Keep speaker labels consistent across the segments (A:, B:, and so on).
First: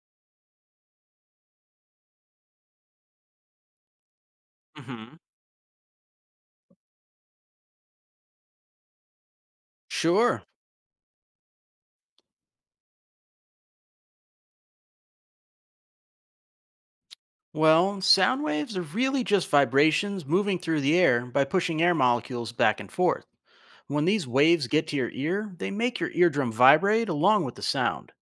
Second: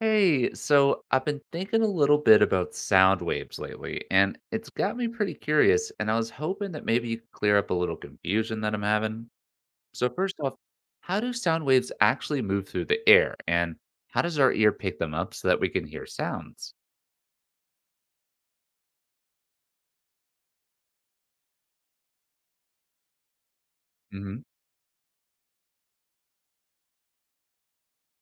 A: Hey, so I've been thinking a little bit about sound waves lately, and it's got me
B: hmm
A: pretty curious, and I was hoping that maybe you could clear up a little confusion that I'm having. So first
B: Sure.
A: off, how do sound waves actually move through the air, and how does our ear pick them up so that we can hear sounds?
B: Well, sound waves are really just vibrations moving through the air by pushing air molecules back and forth. When these
A: Hmm.
B: waves get to your ear, they make your eardrum vibrate along with the sound.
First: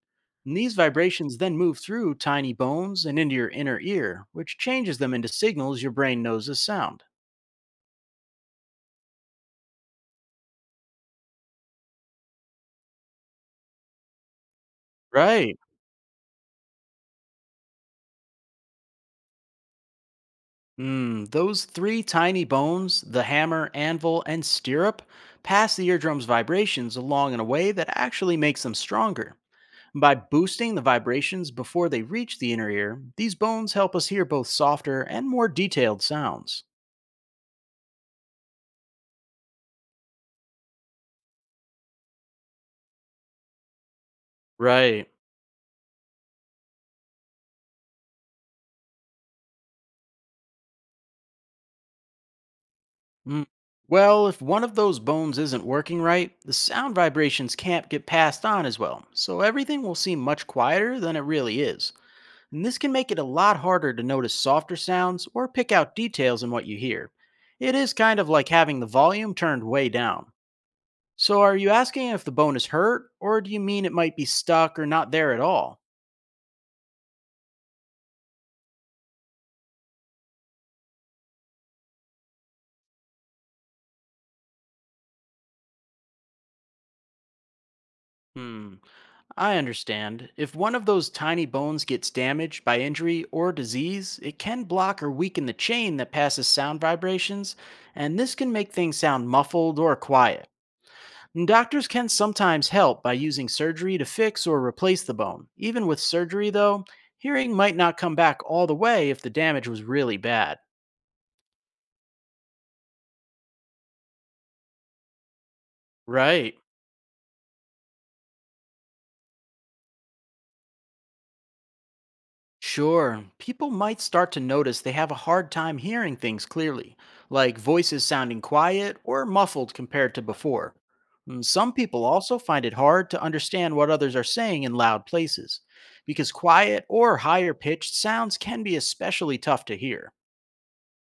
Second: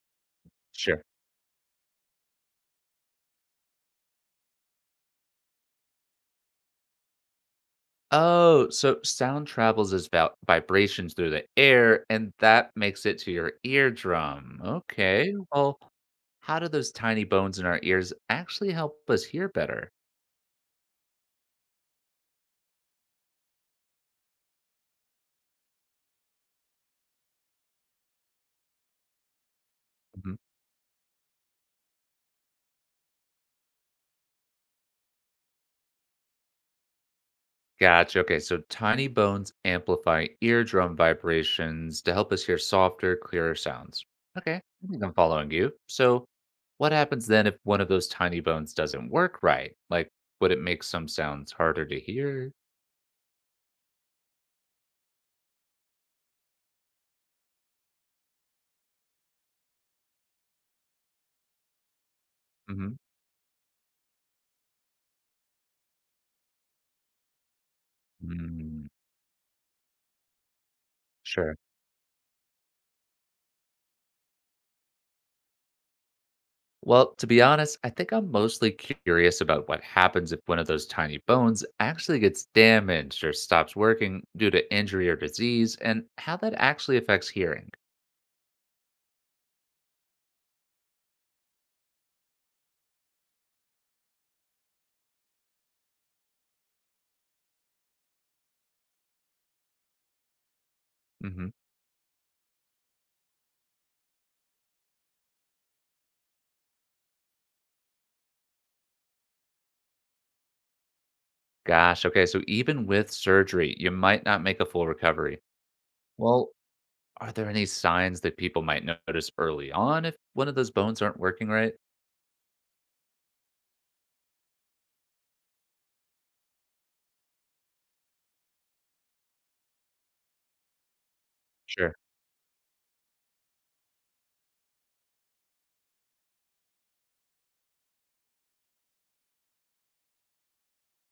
B: And these
A: Sure.
B: vibrations then move through tiny bones and into your inner ear, which changes them into signals your brain knows as sound.
A: Oh, so sound travels as vibrations through the air, and that makes it to your eardrum. Okay,
B: Right.
A: well, how do those tiny bones in our ears actually help us hear better?
B: Those three tiny bones, the hammer, anvil, and stirrup, pass the eardrum's vibrations along in a way that actually makes them stronger. By
A: Mhm.
B: boosting the vibrations before they reach the inner ear, these bones help us hear both softer and more detailed sounds.
A: Gotcha. Okay, so tiny bones amplify eardrum vibrations to help us hear softer, clearer sounds. Okay, I think
B: Right.
A: I'm following you. So, what happens then if one of those tiny bones doesn't work right? Like, would it make some sounds harder to hear?
B: Mm. Well, if one of those bones isn't working right, the sound vibrations can't get passed on as well, so everything will seem much quieter than it really is. And this can
A: Hmm.
B: make it a lot harder to notice softer sounds or pick out details in what you hear. It is kind of like having the
A: Mm,
B: volume turned way down. So, are
A: sure.
B: you asking if the bone is hurt, or do you mean it might be stuck or not there at all?
A: Well, to be honest, I think I'm mostly curious about what happens if one of those tiny bones actually gets damaged or stops working due to injury or disease and how that actually affects hearing.
B: Hmm, I understand. If one of those tiny bones gets damaged by injury or disease, it can block or weaken the chain that passes sound vibrations, and this can make things sound muffled or quiet. And
A: Mm-hmm.
B: doctors can sometimes help by using surgery to fix or replace the bone. Even with surgery, though, hearing might not come back all the way if the damage was really bad.
A: Gosh, okay, so even with surgery, you might not make a full recovery. Well,
B: Right.
A: are there any signs that people might notice early on if one of those bones aren't working right?
B: Sure, people might start to notice they have a hard time hearing things clearly, like voices sounding quiet or muffled compared to before. Some
A: Sure.
B: people also find it hard to understand what others are saying in loud places, because quiet or higher pitched sounds can be especially tough to hear.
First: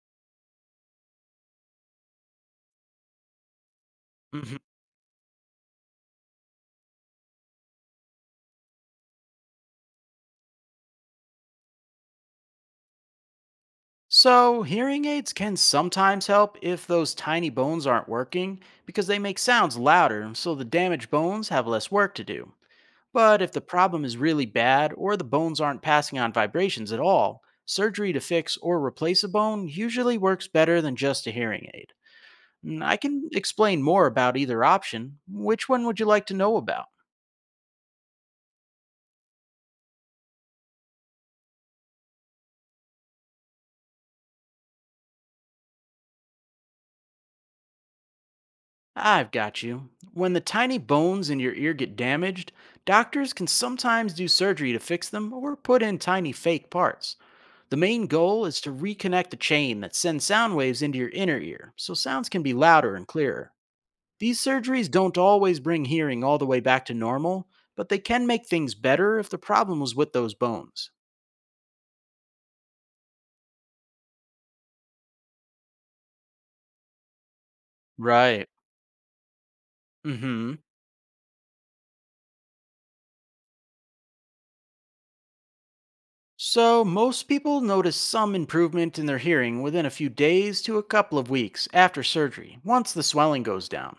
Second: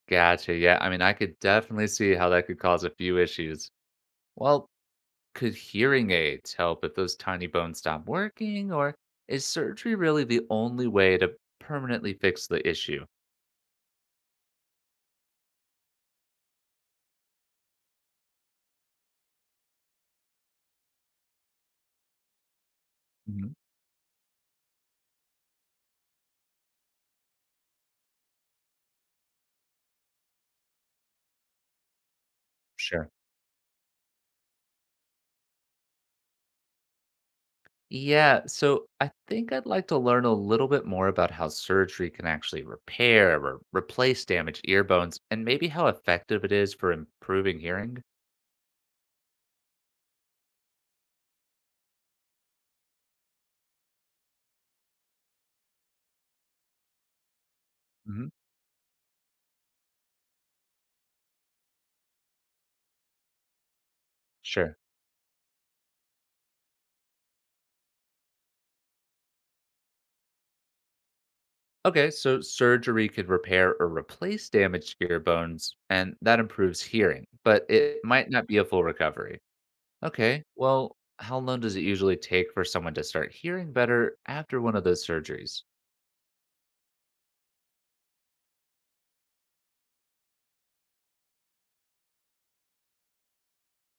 A: Gotcha. Yeah, I mean, I could definitely see how that could cause a few issues.
B: hmm
A: Well, could hearing aids help if those tiny bones stop working, or is surgery really the only way to permanently fix the issue?
B: So, hearing aids can sometimes help if those tiny bones aren't working, because they make sounds louder, so the damaged bones have less work to do. But
A: Mhm.
B: if the problem is really bad or the bones aren't passing on vibrations at all, surgery to fix or replace a bone usually works better than just a hearing aid. I
A: Sure.
B: can explain more about either option. Which one would you like to know about?
A: Yeah, so I think I'd like to learn a little bit more about how surgery can actually repair or replace damaged ear bones and maybe how effective it is for improving hearing.
B: I've got you. When the tiny bones in your ear get damaged, doctors can sometimes do surgery to fix them or put in tiny fake parts. The main
A: Hmm.
B: goal is to reconnect the chain that sends sound waves into your inner ear so sounds can be louder and clearer. These
A: Sure.
B: surgeries don't always bring hearing all the way back to normal, but they can make things better if the problem was with those bones.
A: Okay, so surgery could repair or replace damaged ear bones, and that improves hearing, but it might not
B: Right.
A: be a full recovery. Okay,
B: Mhm.
A: well, how long does it usually take for someone to start hearing better after one of those surgeries?
B: So, most people notice some improvement in their hearing within a few days to a couple of weeks after surgery, once the swelling goes down.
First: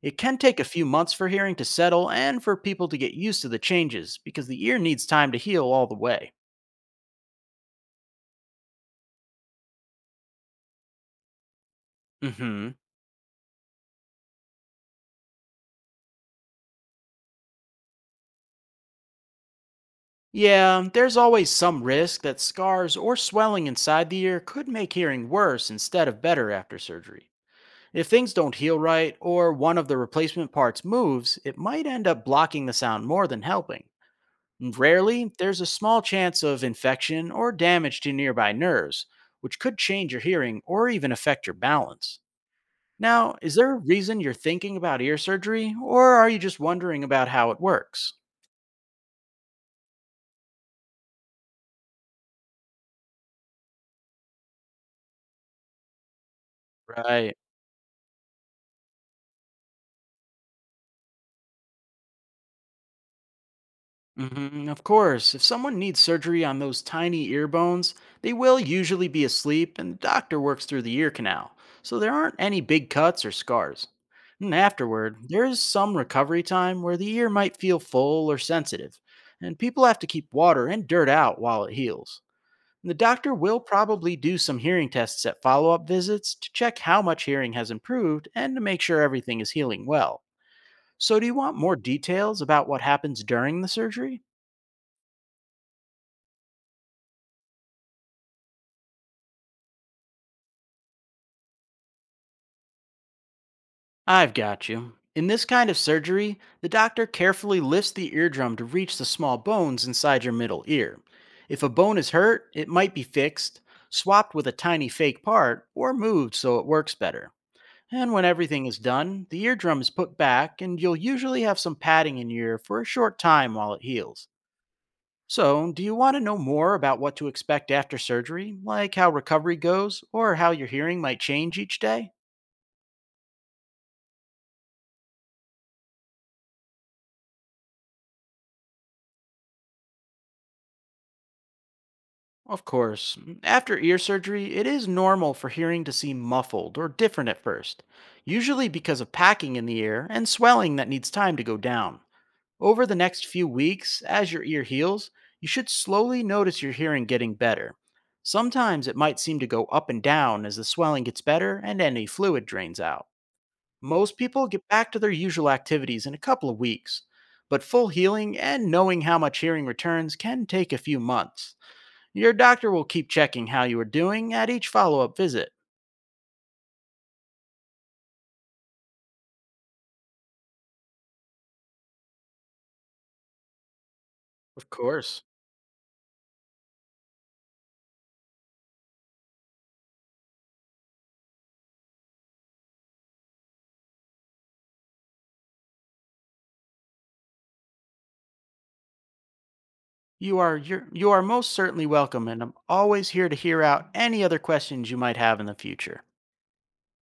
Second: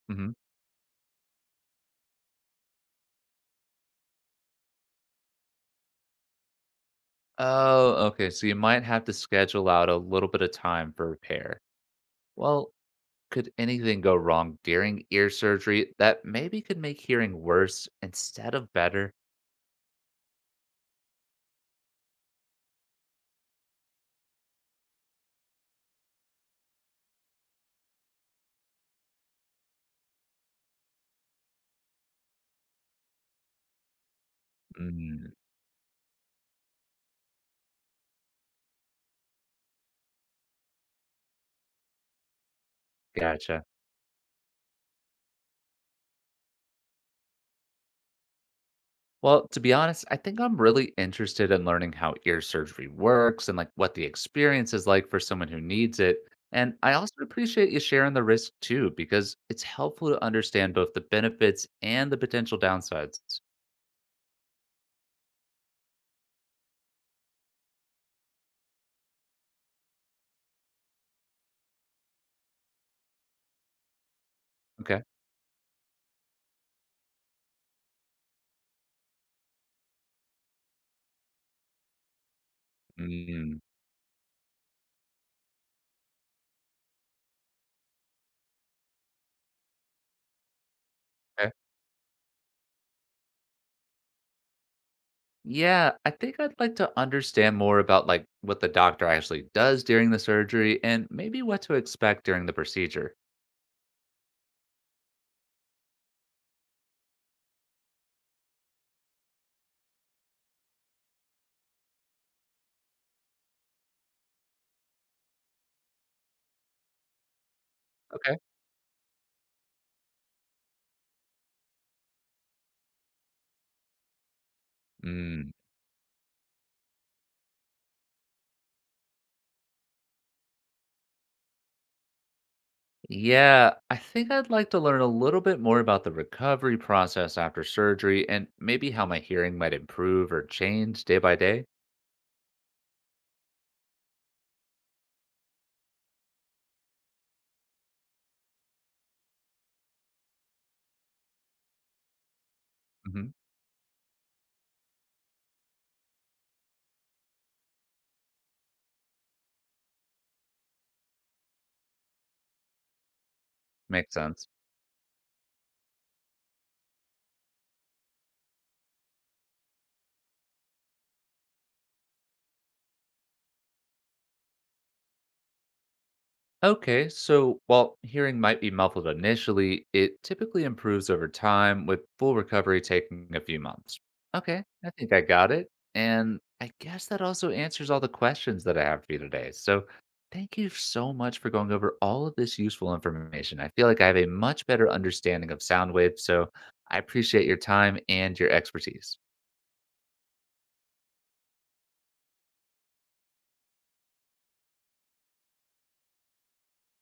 B: It
A: Hmm.
B: can take a few months for hearing to settle and for people to get used to the changes because the ear needs time to heal all the way.
A: Oh, okay, so you might have to schedule out a little bit of time for repair. Well,
B: Mhm.
A: could anything go wrong during ear surgery that maybe could make hearing worse instead of better?
B: Yeah, there's always some risk that scars or swelling inside the ear could make hearing worse instead of better after surgery. If things don't heal right or one of the replacement parts moves, it might end up blocking the sound more than helping. And rarely,
A: Mm,
B: there's a small chance of infection or damage to nearby nerves, which could change your hearing or even affect your balance. Now, is
A: gotcha.
B: there a reason you're thinking about ear surgery, or are you just wondering about how it works?
A: Well, to be honest, I think I'm really interested in learning how ear surgery works and like what the experience is like for someone who needs it. And I also
B: Right.
A: appreciate you sharing the risk too, because it's helpful to understand both the benefits and the potential downsides.
B: Of course, if someone needs surgery on those tiny ear bones, they will usually be asleep and the doctor works through the ear canal, so there aren't any big cuts or scars. And
A: Okay.
B: afterward, there is some recovery time where the ear might feel full or sensitive, and people have to keep water and dirt out while it heals. And the doctor will
A: Mm,
B: probably do some hearing tests at follow up visits to check how much hearing has improved and to make sure everything is healing well. So, do you
A: okay.
B: want more details about what happens during the surgery?
A: Yeah, I think I'd like to understand more about like what the doctor actually does during the surgery and maybe what to expect during the procedure.
B: I've got you. In this kind of surgery, the doctor carefully lifts the eardrum to reach the small bones inside your middle ear. If a bone is hurt, it might be fixed, swapped with a tiny fake part, or moved so it works better. And when
A: Okay.
B: everything is done, the eardrum is put back, and you'll usually have some padding in your ear for a short time while it heals.
A: Mm.
B: So, do you want to know more about what to expect after surgery, like how recovery goes, or how your hearing might change each day?
A: Yeah, I think I'd like to learn a little bit more about the recovery process after surgery and maybe how my hearing might improve or change day by day.
B: Of course. After ear surgery, it is normal for hearing to seem muffled or different at first, usually because of packing in the ear and swelling that needs time to go down. Over the next
A: Hmm.
B: few weeks, as your ear heals, you should slowly notice your hearing getting better. Sometimes it might seem to go up and down as the swelling gets better and any fluid drains out.
A: Makes
B: Most people
A: sense.
B: get back to their usual activities in a couple of weeks, but full healing and knowing how much hearing returns can take a few months. Your doctor will keep checking how you are doing at each follow-up visit.
A: Okay, so while hearing might be muffled initially, it typically improves over time, with full recovery taking a few months. Okay,
B: Of
A: I think
B: course.
A: I got it. And I guess that also answers all the questions that I have for you today. So thank you so much for going over all of this useful information. I feel like I have a much better understanding of sound waves, so I appreciate your time and your expertise.
B: You are most certainly welcome and I'm always here to hear out any other questions you might have in the future.